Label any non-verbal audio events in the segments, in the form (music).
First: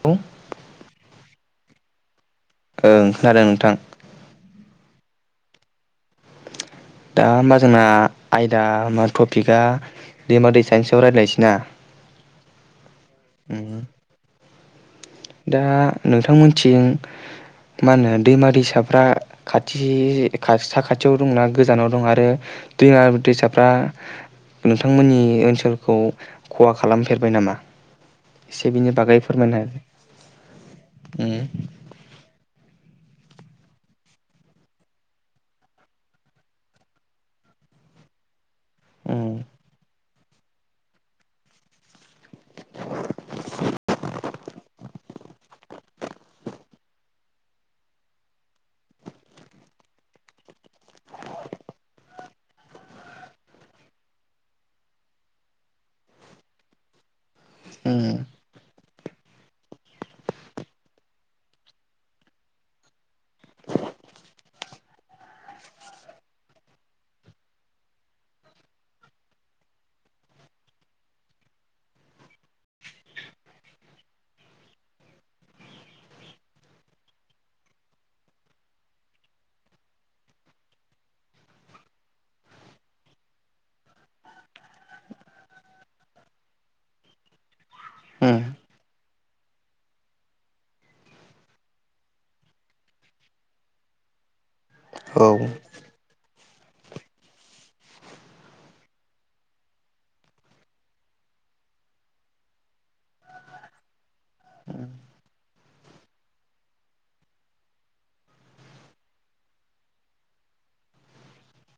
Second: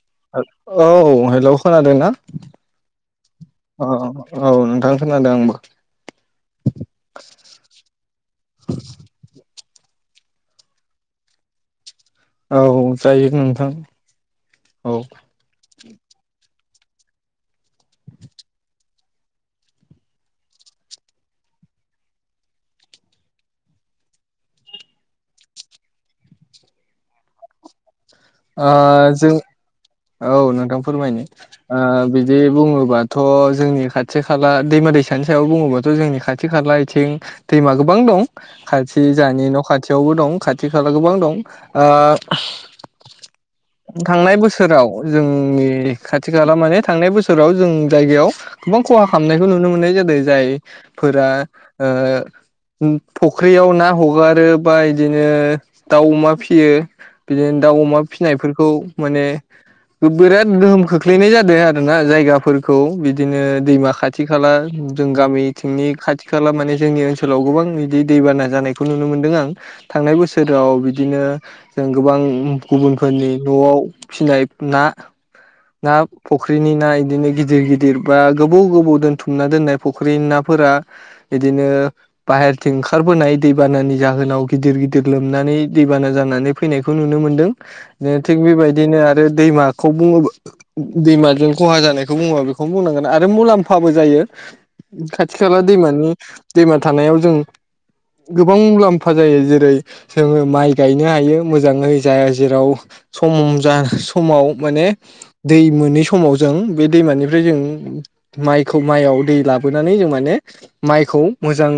औ ओं औ हे लौ खोनादोंना? ओं खोनादों नोंथां। औ औ नोंथां खोनादों आंबो दा ओमबा जोंना आयदा मा टपिकआ दैमा दैसा नि सायाव रायज्लायनोसै ना। औ जायो उम नोंथां। औ ओ दा नोंथांमोन थिं मा होनो दैमा दैसाफ्रा खाथि साखाथियाव दंना गोजानाव दं आरो दैमा दैसाफ्रा नोंथांमोननि ओनसोलखौ खहा खालामफेरबाय नामा? एसे बिनि बागै जों फोरमायनो औ नोंथां फोरमायनो ओ बिदि बुङोबा बाथ' जोंनि खाथि खाला दैमा दैसानि सायाव बुङोबाथ' जोंनि खाथि खाला बिथिं दैमा गोबां दं। खाथि उम जोंहानि न' खाथियावबो दं। खाथि खाला गोबां दं ओ थांनाय बोसोराव जोंनि खाथि खाला माने थांनाय बोसोराव जों जायगायाव गोबां खहा खालामनायखौ नुनो मोननाय जादों जाय फोरा ओ फख्रियाव ना हगारो बा इदिनो दाउ अमा फिसयो बिदिनो दाउ अमा उम फिनायफोरखौ माने बिराद गोहोम खोख्लैनाय जादों आरोना जायगाफोरखौ बिदिनो दैमा खाथि खाला जों गामिथिंनि खाथि खाला माने जोंनि ओनसोलाव गोबां बिदि दैबाना जानायखौ नुनो मोनदों आं थांनाय बोसोराव बिदिनो जों गोबां गुबुनफोरनि न'आव फिनाय ना ना फुख्रिनि ना इदिनो गिदिर गिदिर बा गोबाव गोबाव दोनथुमना दोननाय फख्रिनि नाफोरा इदिनो बाहेरथिं ओंखारबोनाय दैबानानि जाहोनाव गिदिर गिदिर लोमनानै दैबाना जानानै फैनायखौ नुनो मोन्दों जे उम थिग बेबायदिनो आरो दैमाखौ बुङोबा दैमाजों खहा जानायखौ बुङोब्ला बेखौनो बुंनांगोन आरो मुलाम्फाबो जायो। औ खाथि खाला दैमानि दैमा थानायाव जों गोबां मुलाम्फा जायो जेरै जोङो माइ गायनो हायो मोजाङै जाया जेराव सम जा समाव माने दै मोनै समाव जों बे दैमानिफ्राय जों माइखौ माइयाव दै लाबोनानै जों माने माइखौ मोजां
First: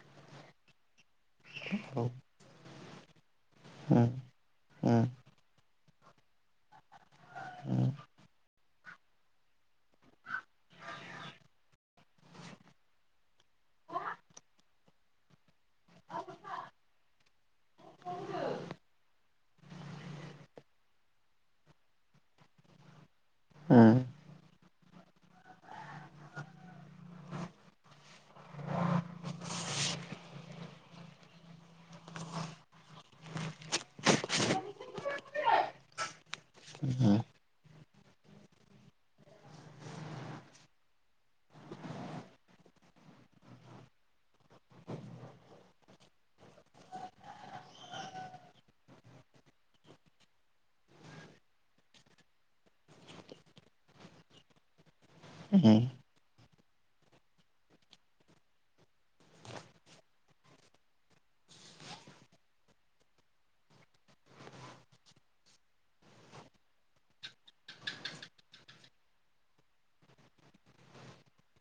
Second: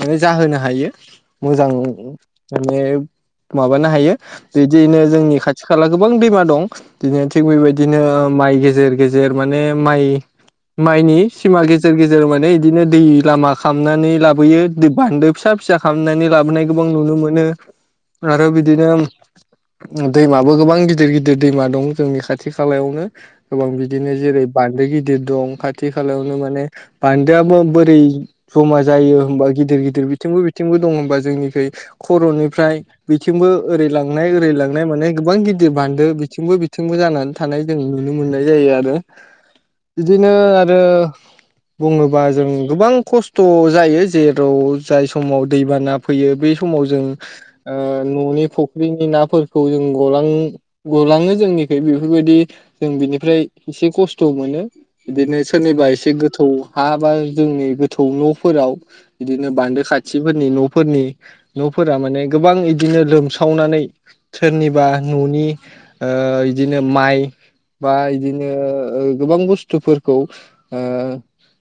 माने जाहोनो हायो मोजां उम माने माबानो हायो उम औ बिदिनो जोंनि खाथि खाला गोबां दैमा दं बिदिनो थिग बेबायदिनो माइ गेजेर गेजेर माने माइ माइनि सिमा गेजेर गेजेर माने इदिनो दै लामा खालामनानै लाबोयो दै बान्दो फिसा फिसा खालामनानै लाबोनाय गोबां नुनो मोनो आरो बिदिनो दैमाबो गोबां गिदिर गिदिर दैमा दं जोंनि खाथि खालायावनो गोबां उम बिदिनो जेरै बान्दो गिदिर दं खाथि खालायावनो माने बान्दोआबो बोरै जमा जायो होनबा गिदिर गिदिर बिथिंबो बिथिंबो दं होनबा जोंनिखै खर'निफ्राय बिथिंबो ओरै लां लाय ओरै लांनाय माने गोबां गिदिर बान्दो बिथिंबो बिथिंबो जानानै थानाय जों नुनो मोननाय जायो आरो बिदिनो आरो बुङोबा जों गोबां खस्थ' जायो जेराव जाय समाव दैबाना फैयो बे समाव जों न'नि फ ख्रिनि नाफोरखौ जों गलां-गलाङो जोंनिखै बेफोरबायदि जों बिनिफ्राय एसे खस्थ' मोनो। बिदिनो सोरनिबा एसे गोथौ हाबा जोंनि गोथौ न'फोराव बिदिनो बान्दो खाथिफोरनि न'फोरनि न'फोरा माने गोबां इदिनो लोमसाव सावनानै सोरनिबा न'नि ओ इदिनो माइ बा इदिनो गोबां बुस्थुफोरखौ ओ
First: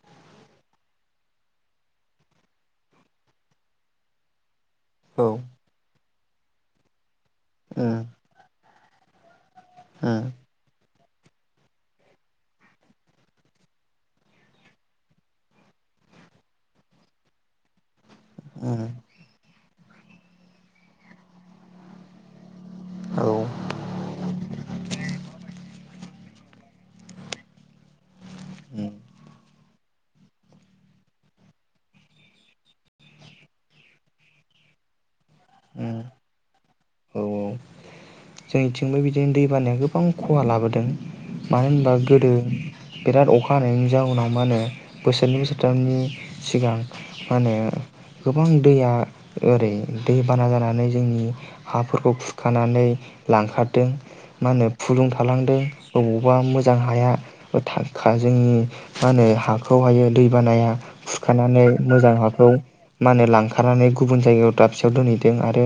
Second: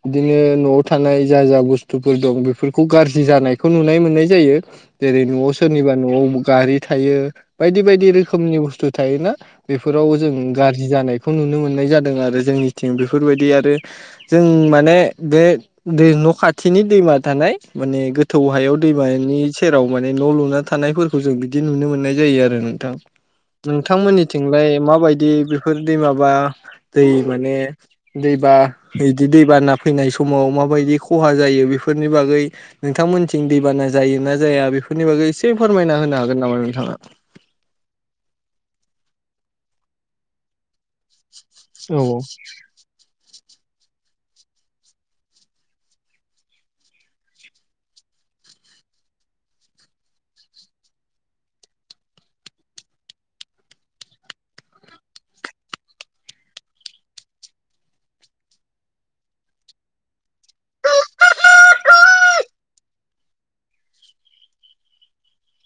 इदिनो न'आव थानाय जा जा बुस्थुफोर दं बेफोरखौ गाज्रि जानायखौ नुनाय मोननाय जायो। जेरै- न'आव सोरनिबा न'आवबो गारि थायो। बायदि बायदि रोखोमनि बुस्थु थायो ना। बेफोराव उम जों गाज्रि जानाय खौ नुनो मोननाय जादों आरो जोंनिथिं बेफोरबायदि आरो जों माने बे दै न' खाथिनि दैमा थानाय माने गो थौ हायाव उम दैमानि सेराव माने न' लुना थानायफोर जों बिदि नुनो मोननाय जायो आरो नोंथां औ नोंथांमोननिथिंलाय माबायदि बेफोर दै माबा दै माने दैबा औ बिदि दैबाना फैनाय समाव माबायदि खहा जायो बेफोरनि बागै नोंथांमोननिथिं दैबाना जायोना जाया बेफोरनि बागै एसे फो फोरमायना होनो हागोन नोंथां? औ औ जोंनिथिंबो बि दि दै बानाया गोबां खहा लाबोदों। मानो होनबा औ गोदो बिराद अखा हानायनायनि जाउनाव मा होनो बोसोरनै बोसोरथामनि सिगां मा होनो गोबां दैया ओरै दै बाना जानानै जोंनि हाफोरखौ खुरखानानै लांखारदों मा होनो फुलुं थालांदों अबावबा मोजां हाया थाखा जोंनि मा होनो हाखौहायो दै बानाया खुरखानानै मोजां हाखौ मा होनो लांखारनानै गुबुन जायगायाव दाबसेयाव दोनहैदों आरो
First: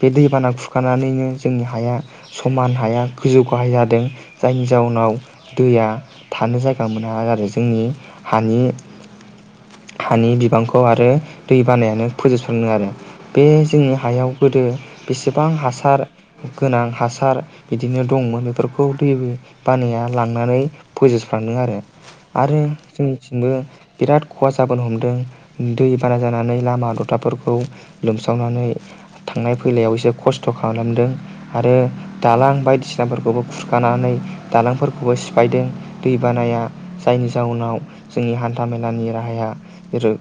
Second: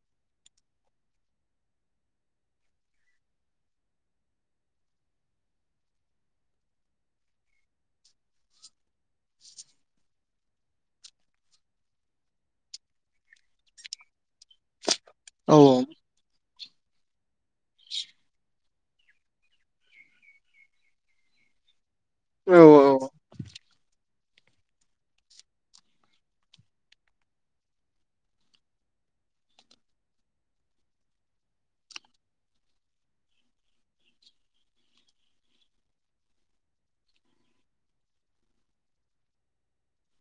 बे दैबाना खुरखानानैनो जोंनि हाया समान हाया गोजौ गाहाय जादों जायनि जाउनाव दैया थानो जायगा मोना आरो जोंनि हानि हानि बिबांखौ आरो दै बानायानो फोजोबस्राङो आरो बे जोंनि हायाव गोदो बेसेबां औ हासार गोनां हासार बिदिनो दंमोन बेफोरखौ दै बानाया लांनानै फोजोबस्रांदों आरो। औ आरो जोंनिथिंबो बिराद खहा जाबोनो हमदों दै बाना जानानै लामा द'थाफोरखौ लोमसावनानै थांनाय फैलायाव एसे खस्थ' खालामदों आरो दालां बायदिसिनाफोरखौबो खुरखानानै दालांफोरखौबो सिफायदों दै बानाया जायनि जाउनाव जोंनि हान्था मेलानि राहाया जेरै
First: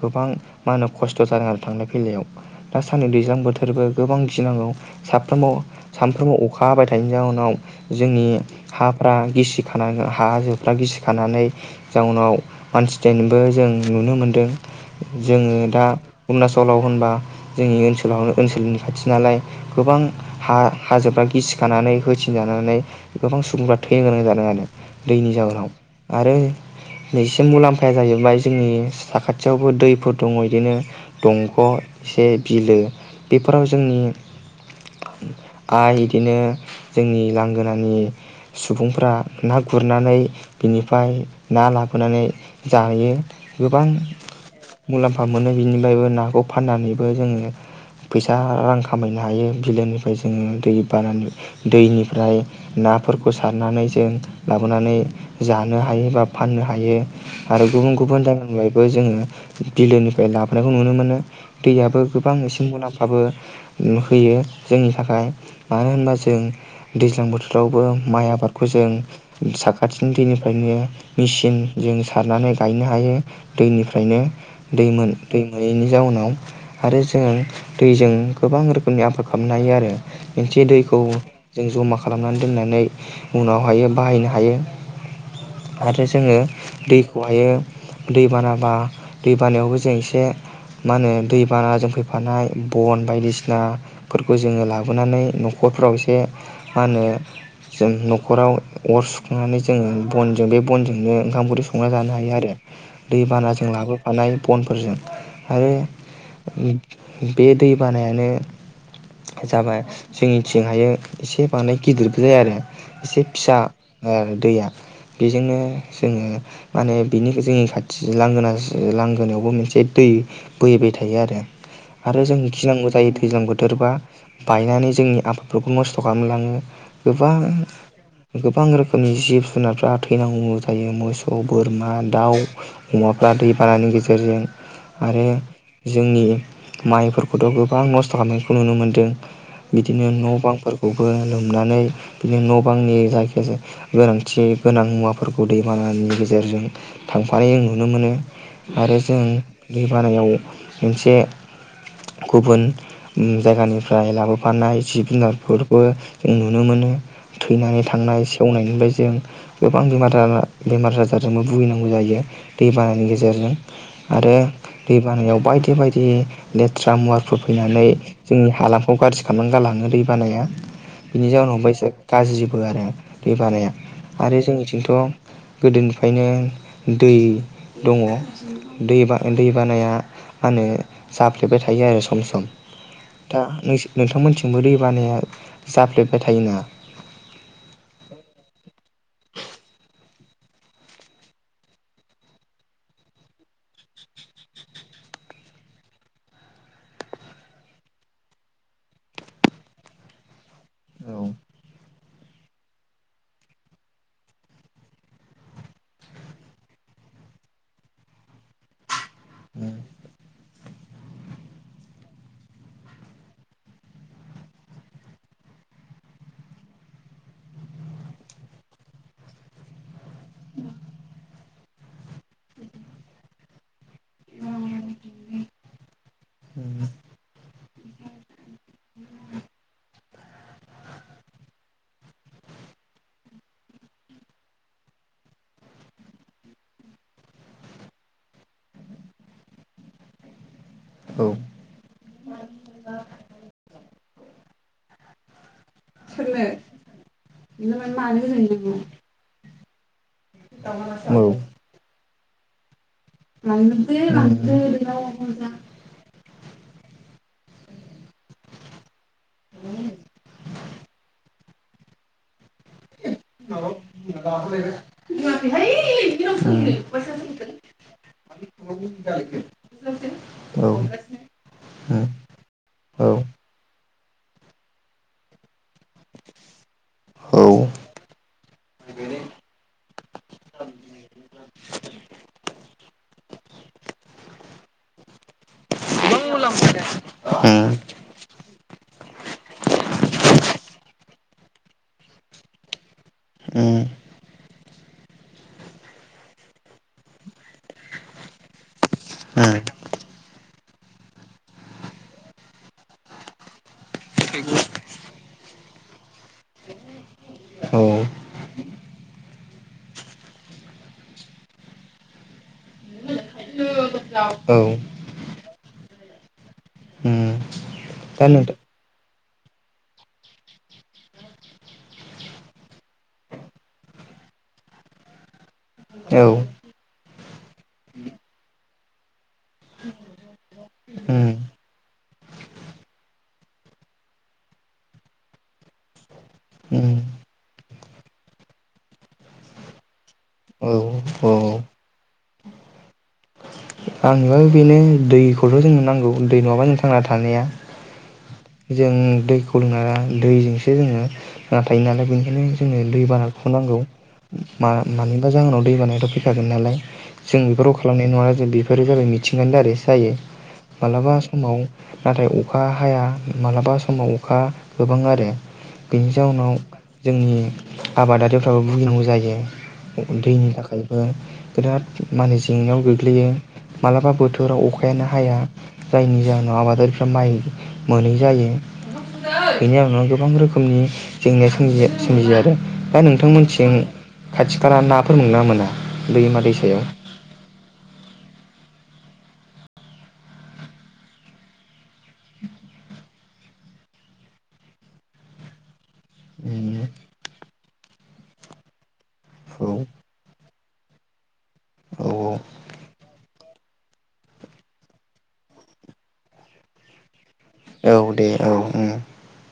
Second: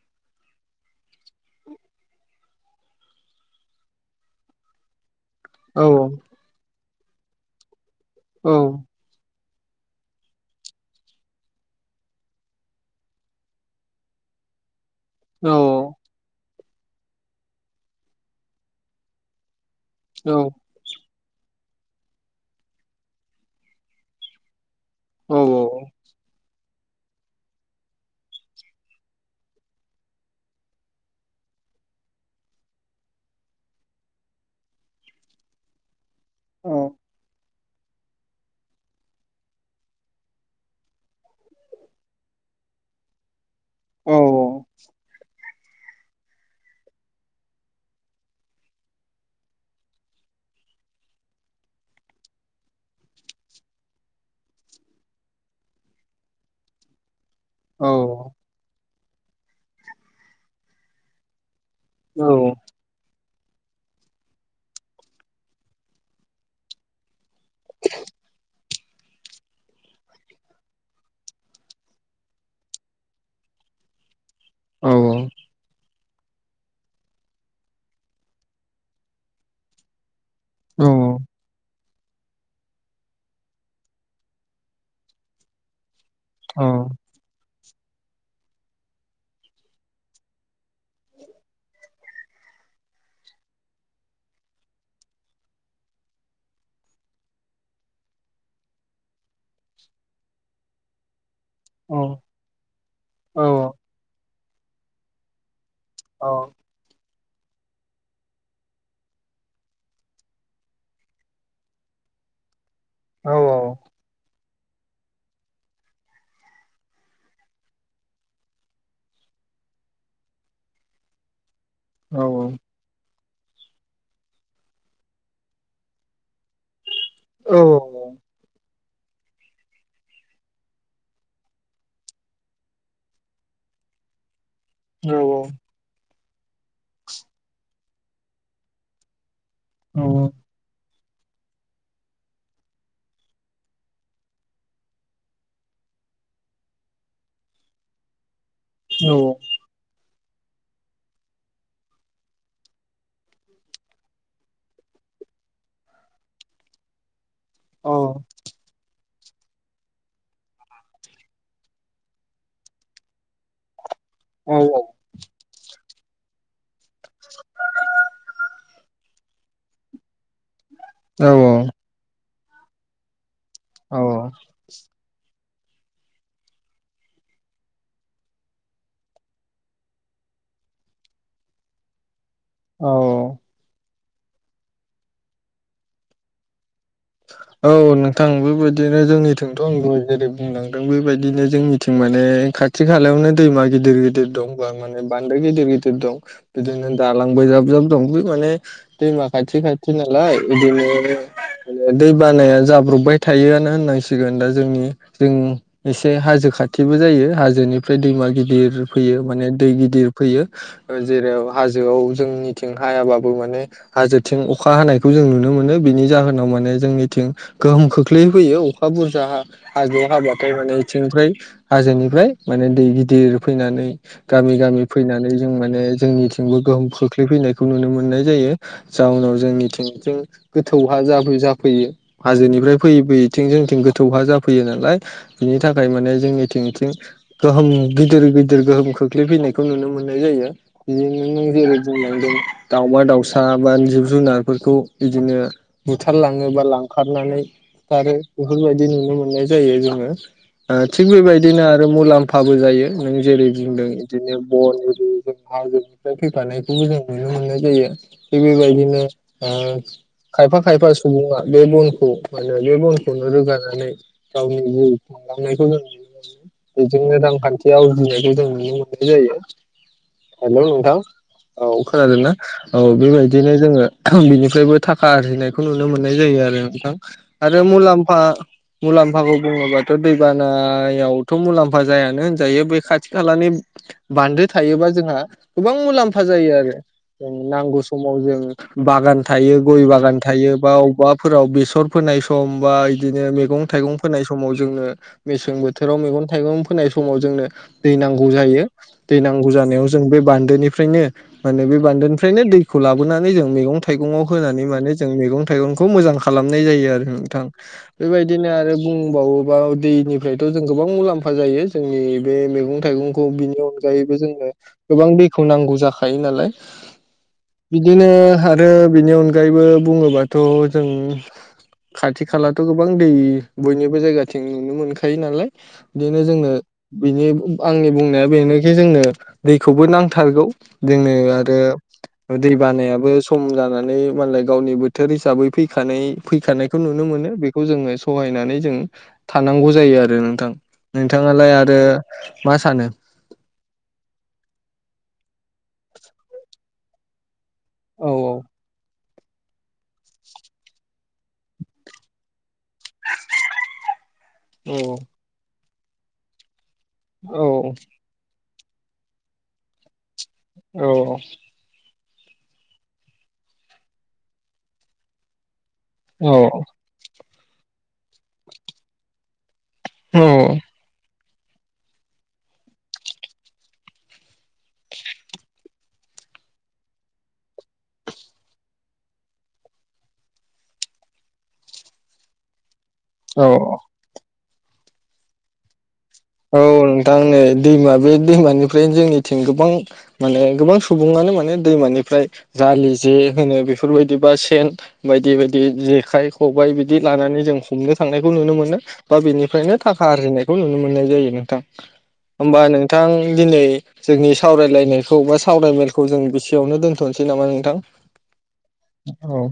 गोबां मा होनो खस्थ' जादों आरो थांलाय फैलायाव दा साननै दैज्लां बोथो फोरबो गोबां गिनांगौ साफ्राम' औ सानफ्रोमबो अखा बायदि बेनि जाउनाव जोंनि औ हाफ्रा गिसि खानानै हाजोफोरा गिसिखानानै जाउनाव मानसि थैनायबो जों नुनो मोनदों। औ जोङो दा अरुणा सलाव होनबा जोंनि ओनसोलावनो ओनसोलनि खाथि नालाय गोबां औ हा-हाजोफ्रा गिसिखानानै होथेजानानै गोबां सुबुंफ्रा थैनो गोनां जादों आरो। दैनि औ जाहोनाव आरो नैसे मुलाम्फाया जाहैबाय जोंनि साखाथियावबो दैफोर दङ इदिनो दंग एसे बिलो बेफोराव जोंनि आइ बिदिनो जोंनि लां गोनानि सुबुंफोरा ना गुरनानै बिनिफ्राय ना लाबोनानै जायो। गोबां औ मुलाम्फा मोनो बिनिफ्रायबो नाखौ फाननानैबो जोङो फैसा रां खामायनो हायो बिलोनिफ्राय जोङो दै बाना दैनिफ्राय नाफोरखौ सारनानै जों लाबोनानै जानो हायो बा फाननो हायो। आरो गुबुन गुबुन गामिआव बे जोङो बिलोनिफ्राय लाबोनायखौ नुनो मोनो दैयाबो औ गोबां एसे मुलाम्फा बो होयो जोंनि थाखाय मानो होनबा जों दैज्लां बोथोरावबो माइ आबादखौ जों साखाथिनि दैनिफ्रायनो मेचिन जों सारनानै गायनो हायो दैनिफ्रायनो दैमोन दै मोनैनि जाउनाव (unintelligible) आरो जों दैजों गोबां रोखोमनि आबाद खालामनो हायो आरो मोनसे दैखौ जों जमा खालामनानै दोननानै उनावहायो बाहायनो हायो आरो जोङो दैखौहायो दै बानाबा दै बानायावबो जों एसे मा होनो दैबानाजों फैफानाय बन बायदिसिनाफोरखौ जोङो लाबोनानै न'खरफ्राव एसे मा होनो जों न'खराव अर सुखांनानै जोङो बनजों बे बनजोंनो ओंखाम ओंख्रै संना जानो हायो आरो दै औ बानाजों लाबोफानाय बनफोरजों आरो (unintelligible) बे दै बानायानो जाबाय जोंनिथिंहायो एसे बांद्राय गिदिरबो जाया आरो एसे फिसा आरो दैया बेजोंनो जोङो माने बिनि जोंनि खाथि लांगोना लांगोनायावबो मोनसे दै बोहैबाय थायो आरो आरो जों गिनांगौ जाहैदों दैज्लां बोथोरबा बायनानै जोंनि आबादफोरखौ नस्थ खालामलाङो गोबां गोबां रो खोमनि जिब जुनारफ्रा थैनांगौ जायो मोसौ, बोरमा, दाउ, अमाफ्रा दैबानानि गेजेरजों औ आरो जोंनि माइफोरखौथ गोबां नस्थ खालामनायखौ नुनो मोनदों बिदिनो औ न'बांफोर बेखौबो लोमनानै बिदिनो न'बांनि जायखिजाया गोनांथि गोनां मुवाफोरखौ दैबानानि गेजेरजों थांफायो नुनो मोनो आरो जों औ दै बानायाव मोनसे गुबुन ओ जायगानिफ्राय लाबोफानाय जिब-जुनारफोरबो जों नुनो मोनो थैनानै औ थांनाय सेवनायनिफ्राय जों गोबां बेमार बेमार आजारजोंबो भुगिनांगौ जायो दै बानानि गेजेरजों आरो औ दै बानायाव बायदि बायदि दि लेथ ट्रा मुवाफोर फैनानै जोंनि हालाम खौ गाज्रि खालामनानै गालाङो दै बानाया औ बिनि जाउनाव बायसा गाज्रि आरो दै बानाया औ आरो जोंनिथिंथ गोदोनिफ्रायनो दै दङ दै बा दै बानाया मा होनो जाफ्लेबाय थायो आरो सम सम औ दा नोंस नोंथांमोनथिंबो दै बानाया जाफ्लेबबाय थायोनामा औ नोंथां बेबायदिनो जोंनिथिंथ' आं दहाय जेरै बुंलांदों बेबायदिनो जोंनिथिं माने खाथि खालायावनो दैमा गिदिर गिदिर दं बा माने बान्दो गिदिर गिदिर दं बिदिनो दालांबो जाब जाब दं बे माने दैमा खाथि खाथि नालाय औ बिदिनो दै बानाया जाब्रबबाय थायोआनो होननांसिगोन दा जोंनि जों एसे हाजो खाथिबो जायो हाजोनिफ्राय दैमा गिदिर फैयो माने दै गिदिर फैयो जेराव हाजोआव जोंनिथिं हायाबाबो माने हाजोथिं अखा हानायखौ जों नुनो मोनो बेनि जाहोनाव मान जोंनिथिं गोहोम खोख्लै फैयो अखा बुरजा हा-हाजोआव हाबाथाय माने थिंफ्राय हाजोनिफ्राय माने दै गिदिर फैनानै गामि गामि फैनानै जों माने जोंनिथिंबो गोहोम खोख्लै फैनायखौ नुनो मोननाय जायो जाउनाव जोंनिथिंजों गोथौ हा जाबो जा फैयो हाजोनिफ्राय फैयै फैयैथिं जोंनिथिं गोथौ हा जाफैयो नालाय बिनि थाखाय माने जोंनिथिंथिं गोहोम गिदिर गिदिर गोहोम खोख्लैफैनायखौ नुनो मोननाय जायो बिदिनो नों जेरै बुंलांदों दाउमा दाउसा बा जिब जुनारफोरखौ बिदिनो बुथारलां थङोबा लांखारनानै खारो बेफोरबायदि नुनो मोननाय जायो जोङो ओ थिग औ बेबायदिनो मुलाम्फाबो जायो नों जेरै बुंदों बिदिनो (inaudible) हाजो थानायखौबो जों नुनो मोननाय जायो थिग बेबायदिनो ओ खायफा खायफा स सुबुङा बे बनखौ मोनो बे बनखौनो रोगानानै गावनि मुं खालाम जों नुनो मोनो बेजोंनो औ रांखान्थि आवजिनायखौ जों आंनिबा नुनो मोननाय जायो बेनो हेलौ नोंथां औ खोनादों ना औ बेबायदिनो जोङो बेनिफ्रायबो थाखा आरजिनायखौ नु नुनो मोननाय जायो आरो नोंथां आरो मुलाम मुलाम्फाखौ बुङोबाथ दैबानायावथ मुलाम्फा जायानो होनजायो बे खाथि खालानि बान्दो थायोबा जोंहा गोबां मुलाम्फा जायो आरो जों नांगौ समाव जों बागान थायो गय बागान थायो बा अबवाफोराव बेसर फोनाय सम बा बिदिनो मैगं थाइगं फोनाय समाव जोंनो मेसें बोथोराव मैगं थाइगं फोनाय समाव जोंनो दै नांगौ जायो दै नांगौ जानायाव जों बे बान्दोनिफ्रायनो माने बे बान्दोनिफ्रायनो दैखौ लाबोनानै जों मैगं थाइगंआव होनानै माने जों मैगं थाइगंखौ मोजां खालामनाय जायो आरो नोंथां बेबायदिनो आरो बुंबावोबा दैनिफ्रायथ जों गोबां मुलाम्फा जायो जोंनि बे मैगं थाइगंखौ बिनि अनग गायैबो जोङो गोबां बि बे खौ नांगौ जाखायो नालाय बिदिनो आरो बिनि अनग अगायैबो बुङोबा थ जों खाथि खालाथ गोबां दै बयनिबो जायगाथिं नुनो मोनखायो नालाय बिदिनो जोंनो बिनि आंनि बुंनाया बेनोखि जोंनो दैखौबो नांथारगौ जोंनो आरो दै बानायाबो सम जानानै मालाय गावनिबो बोथोर हिसाबै फैखानाय फैखानायखौ नुनो मोनो बेखौ जोङो सहायनानै जों थानांगौ जायो आरो नोंथां नोंथाङालाय आरो मा सानो? आंनोबा बेनो दैखौथ जोंनो नांगौ दै नङाबा जों थांना थानाया औ जों दैखौ लोंनाया दैजोंसो जोङो नाथाय नालाय बेनिखायनो जोंनो दै बानाखौनांगौ मा औ मानिबा जाहोनाव दै बानायाथ फैखागोन नालाय जों औ औ बेफोरखौ खालामनाय नङा जों बे बेफोरो जाबाय मिथिंगानि दारै जायो मालाबा समाव नाथाय अखा हाया मालाबा समाव अखा गोबां आरो बेनि औ जाउनाव जोंनि आबादारिफ्राबो भुगिनांगौ जायो दैनि थाखायबो बिराद माने जेंनायाव गोग्लैयो माबलाबा बोथोराव अखायानो हाया जायनि जाहोनाव आबादारिफ्रा माइ मोनै जायो बेनि उनाव गोबां रोखोमनि जेंनायोमजियो आरो दा औ औ नोंथांमोनथिं खाथि खाला नाफोर मोना मोना? दैमा औ दैसायाव नोंथां नै दैमा बे दैमानि ओमफ्राय जोंनिथिं गोबां माने गोबां सुबुङानो माने दैमानिफ्राय जालि जे होनो बेफोरबायदि बा सेन बायदि बायदि जे खाइ खबबाय उम बिदि लानानै जों हमनो थांनायखौ नुनो मोनो बा औ बेनिफ्रायनो थाखा आरजिनाय खौ नुनो मोननाय जायोनो थां औ होमबा नोंथां दिनै जोंनि सावरायलायनायखौ बा सावरायमेलखौ जों बेसेयावनो दोनथनोसै नामा नोंथां औ दे औ ओम औ